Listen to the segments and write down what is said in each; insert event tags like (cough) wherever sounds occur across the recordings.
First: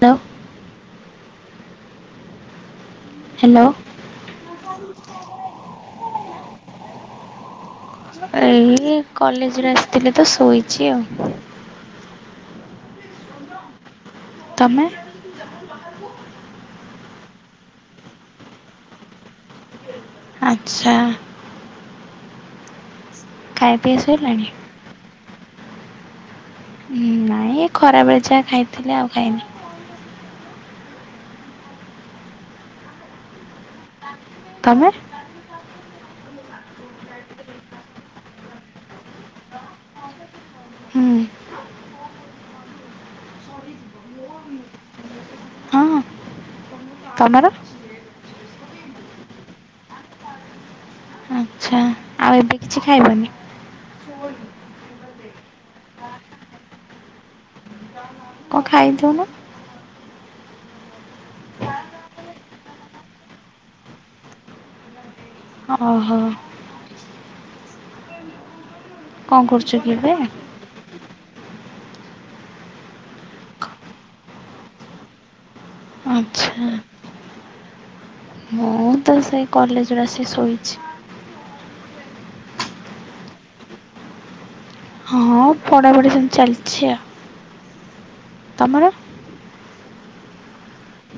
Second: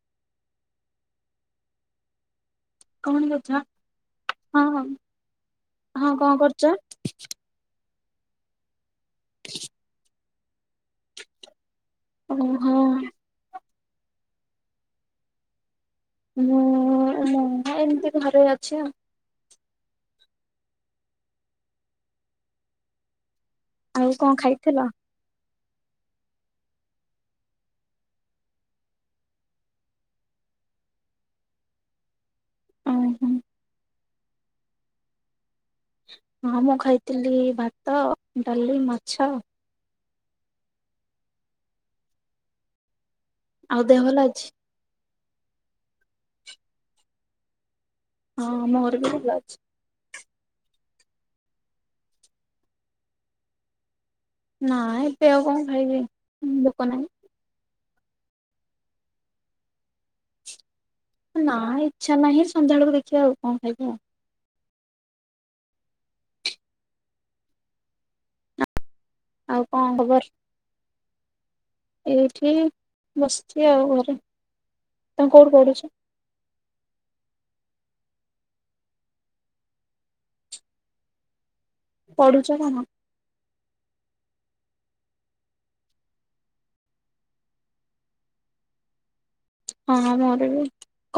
ତ। କଣ କହୁଛ ହ୍ୟାଲୋ ହଁ ହଁ ହଁ କଣ କରୁଛ? ଏଇ କଲେଜରୁ ଆସିଥିଲେ ତ ଶୋଇଛି ଆଉ। ଉଁ ହୁଁ ହୁଁ। ତମେ? (unintelligible) ମୁଁ ମୁଁ ଏମିତି ଘରେ ଅଛି ଆଉ। ଆଚ୍ଛା। ଖାଇ ପିଇ ଆଉ କଣ ସୋଇଲଣି? ଖାଇଥିଲ? ନାଇଁ ଖରା ବେଳେ ଯାହା ଖାଇଥିଲି ଆଉ ଖାଇନି। ଉଁ ହୁଁ। ତମେ? ହଁ ମୁଁ ଖାଇଥିଲି ଭାତ ଡାଲି ମାଛ। ହୁଁ ଆଉ ଦେହ ଭଲ ଅଛି? ତ ମର? ହଁ ମୋର ବି ଭଲ ଅଛି। ଆଚ୍ଛା। ଆଉ ଏବେ କିଛି ଖାଇବନି? (unintelligible) ନାଁ ଏବେ ଆଉ କଣ ଖାଇବି ଭୋକ ନାହିଁ। କଣ ଖାଇଦଉ ନ। ନାଁ ଇଚ୍ଛା ନାହିଁ ସନ୍ଧ୍ୟା ବେଳକୁ ଦେଖିବା ଆଉ କଣ ଖାଇବି ଆଉ। ଓହୋ। ଆଉ କରୁଛ କି କଣ ଏବେ? ଖବର? ଏଇଠି ବସିଛି ଆଉ ଘରେ ତମ କୋଉଠି ପଢୁଛ? ଆଚ୍ଛା। ମୁଁ ତ ସେଇ କଲେଜ୍ ରୁ ଆସିକି ଷୋଇଛି। ପଢୁଛ କଣ? ହଁ ପଢାପଢି ସେମିତି ଚାଲିଛି ଆଉ ତମର? ହଁ ମୋର ବି,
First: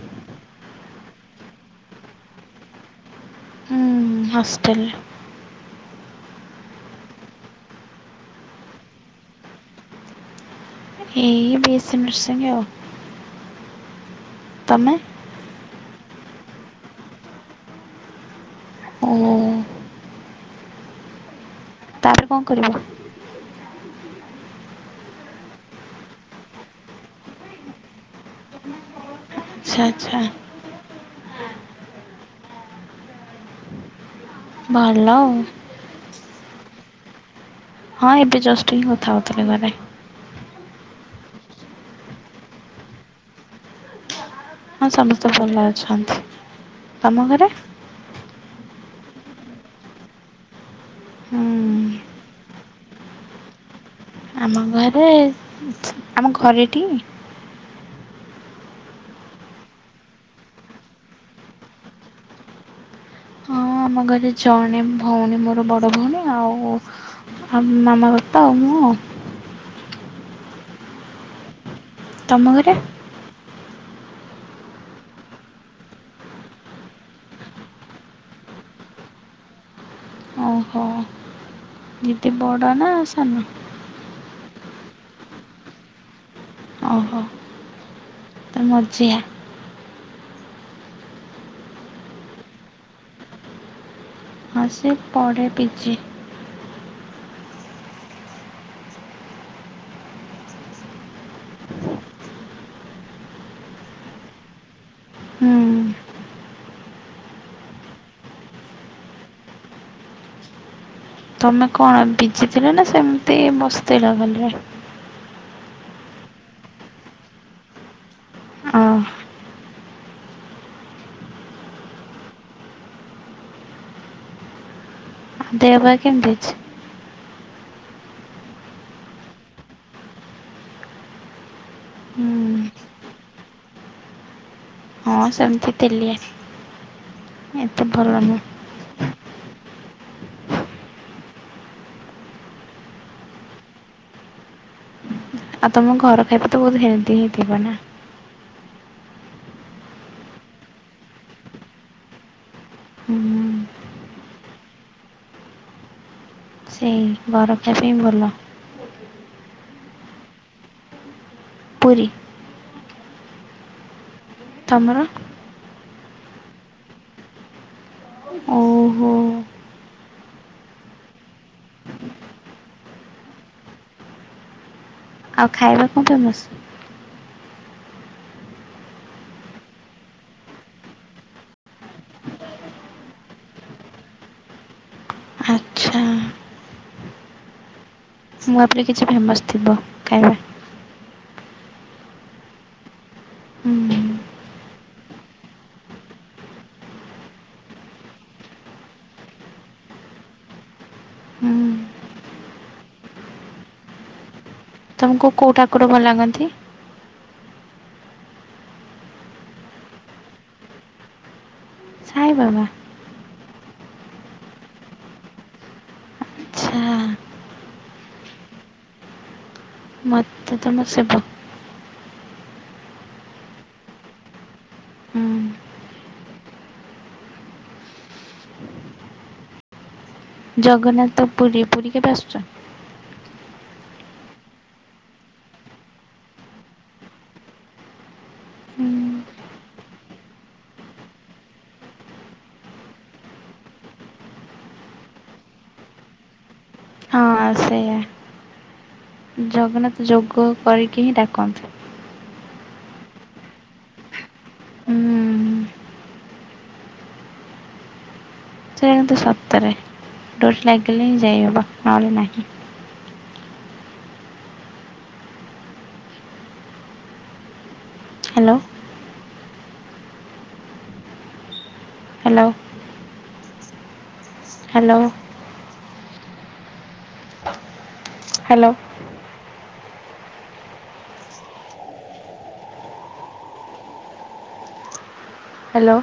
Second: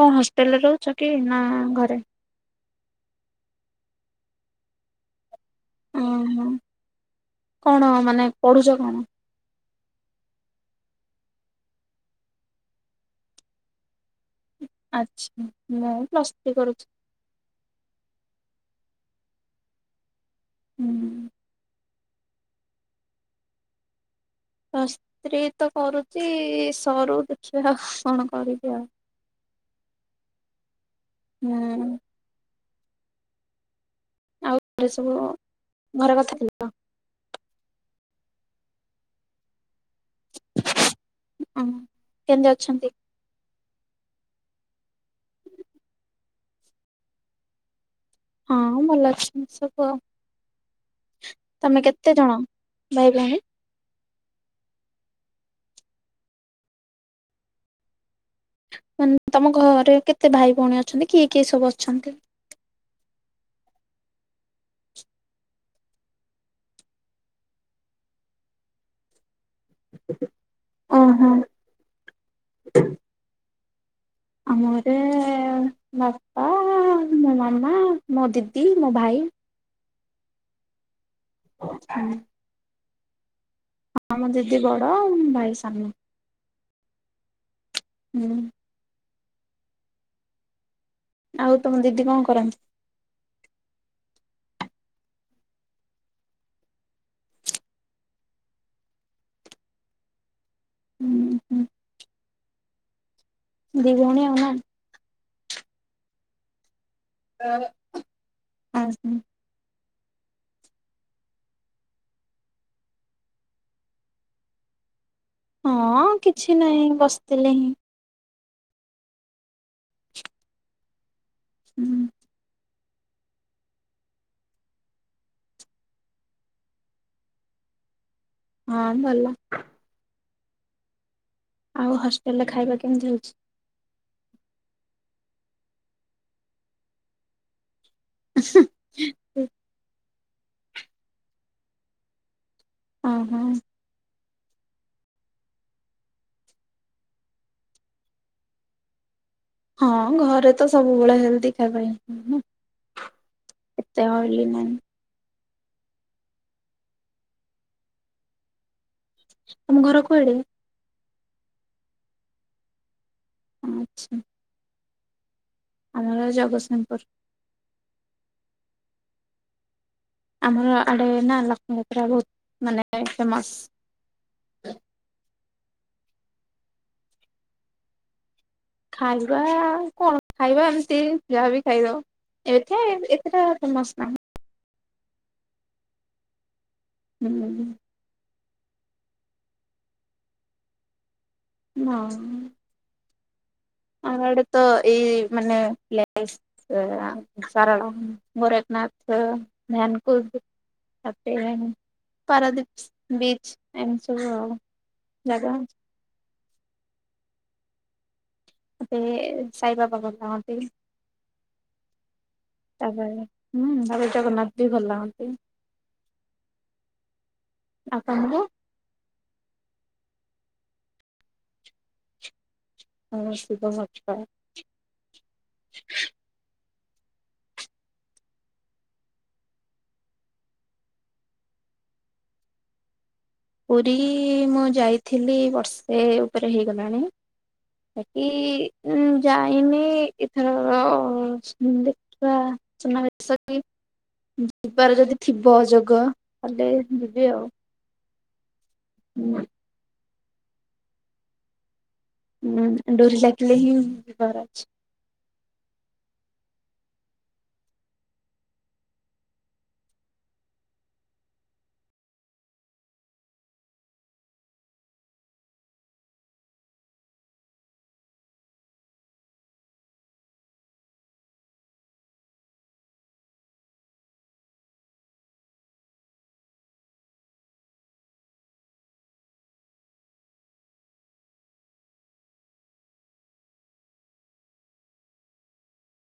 କଣ ହଷ୍ଟେଲରେ ରହୁଛ କି ନାଁ ଘରେ? ହୁଁ ହଷ୍ଟେଲ। ଓହୋ କଣ ମାନେ ପଢୁଛ କଣ? ଏଇ ବିଏସି ନର୍ସିଂଙ୍ଗି ଆଉ। ତମ ମୁଁ ପ୍ଲଥ୍ରୀ କରୁଛି। ଉଁ। ଉଁ। ତାପରେ କଣ କରିବ? ପ୍ଲଥ୍ରି ତ କରୁଛି ସରୁ ଦେଖିବା ଆଉ କଣ କରିବି ଆଉ। ଆଚ୍ଛା ଆଚ୍ଛା। ହୁଁ। ଆଉ ଘରେ ଭଲ ସବୁ ଆଉ। ଘର କଥା (unintelligible) ହଁ ଏବେ ଜଷ୍ଟ ହିଁ କଥା ହଉଥିଲେ ଘରେ। ହଁ କେମିତି ଅଛନ୍ତି। ହଁ ସମସ୍ତେ ଭଲ ଅଛନ୍ତି ତମ ଘରେ? ହଁ ଭଲ ଅଛନ୍ତି ସବୁ ଆଉ। ହୁଁ ତମେ କେତେ ଜଣ ଭାଇ ଭଉଣୀ? ଆମ ଘରେ ଆଛା ଆମ ଘରେ ଟି? ମାନେ ତମ ଘରେ କେତେ ଭାଇ ଭଉଣୀ ଅଛନ୍ତି କିଏ କିଏ ସବୁ ଅଛନ୍ତି? ହଁ ଆମ ଘରେ ଜଣେ ଭଉଣୀ ମୋର ବଡ଼ ଭଉଣୀ ଆଉ। ଆଉ ମାମା ବାପା ଆଉ ମୁଁ। ଉଁ ହୁଁ। ତମ ଘରେ? ଆମ ଘରେ ବାପା ମୋ ମାମା ମୋ ଦିଦି ମୋ ଭାଇ। ଓହୋ ଦିଦି ବଡ ନାଁ ସାନ? ହଁ ମୋ ଦିଦି ବଡ଼ ଆଉ ମୋ ଭାଇ ସାନ। ଓହୋ। ହୁଁ। ମଝିଆ। ଆଉ ତମ ଦିଦି କଣ କରନ୍ତି? ହଁ ସେ ପଢ଼େ ପି ଜି। ଦି ଭଉଣୀ ଆଉ ନା। ହୁଁ। ଆ। ତମେ କଣ ବିଜି ଥିଲ ନା ସେମିତି ବସ୍ତିଥିଲା ଖାଲି? ହଁ କିଛି ନାହିଁ ବସିଥିଲି ହିଁ। ଅହ ହୁଁ। ଦେହ ପା କେମିତି ଅଛି? ହଁ ଭଲ। ଆଉ ହଷ୍ଟେଲ ରେ ଖାଇବା କେମିତି ହଉଛି? ହଁ ସେମିତି ତେଲିଆ, ଏତେ ଭଲ ନୁହେଁ। ହୁଁ। ହଁ ହଁ। ଆଉ ତମ ଘର ଖାଇବା ତ ବହୁତ ହେଲ୍ଦି ହେଇଥିବ ନା? ହଁ ଘରେ ତ ସବୁବେଳେ ହେଲ୍ଦି ଖାଇବା ହିଁ ହୁଁ ଏତେ ଅଏଲି ନାହିଁ। ସେଇ ଘର ଖାଇବା ହିଁ ଭଲ। ତମ ଘର କୁଆଡେ? ପୁରୀ। ଆଚ୍ଛା। ତମର? ଆମର ଜଗତସିଂହପୁର। ଓହୋ। ଆମର ଆଡେ ନା ଲକ୍ଷ୍ମୀ ଯାତ୍ରା ବୋହୁତ୍ ମାନେ ଫେମସ। ଆଉ ଖାଇବା କଣ ଫେମସ୍? ଖାଇବା କଣ ଖାଇବା ଏମିତି ଯାହାବି ଖାଇଦ ଏଠି ଏତେଟା ଫେମସ ନାହିଁ। ଆଚ୍ଛା। ହୁଁ। ମୁଁ ଭାବିଲି କିଛି ଫେମସ ଥିବ ଖାଇବା। ନା। ହୁଁ ଆମଆଡେ ତ ଏଇ ମାନେ ପ୍ଲେସ। ଆ ସାରାଳା, ଗୋରଖନାଥ, ଧାନକୁଦ ଆପ ହୁଁ ପାରଦୀପ ବୀଚ ଏମିତି ସବୁ ଆଉ। ତମକୁ ଜାଗା କୋଉ ଠାକୁର ଭଲ ଲାଗନ୍ତି? ମତେ ସାଇବାବା ଭଲ ଲାଗନ୍ତି। ସାଇ ବାବା ତାପରେ ହୁଁ ତାପରେ ଜଗନ୍ନାଥ ବି ଭଲ ଲାଗନ୍ତି। ଆଛା। ଆପଣଙ୍କୁ? ମତେ ତ ମୋ ଶିବ। ଓ ଶିବ ଭକ୍ତ। ହୁଁ ଜଗନ୍ନାଥ ପୁରୀ, ପୁରୀ କେବେ ଆସୁଛ? ପୁରୀ ମୁଁ ଯାଇଥିଲି ବର୍ଷେ ଉପରେ ହେଇଗଲାଣି ହେଟି ହୁଁ ମୁଁ ଯାଇନି ଏଥର ଦେ ହଁ (inaudible) ଯିବାର ଯଦି ଥିବ ଯୋଗ ତାହେଲେ ଯିବି ଆଉ। ହଁ ସେଇଆ, ହୁଁ, ଜଗନ୍ନାଥ ଯୋଗ କରିକି ହିଁ ଡାକନ୍ତି। ହୁଁ ଡୋରି ଲାଗିଲେ ହିଁ ଯିବାର ଅଛି। ହୁଁ ସେଇଟା କିନ୍ତୁ ସତରେ ଡୋରି ଲାଗିଲେ ହିଁ ଯାଇହେବ ନହେଲେ ନାହିଁ। Hello hello, hello, hello, hello,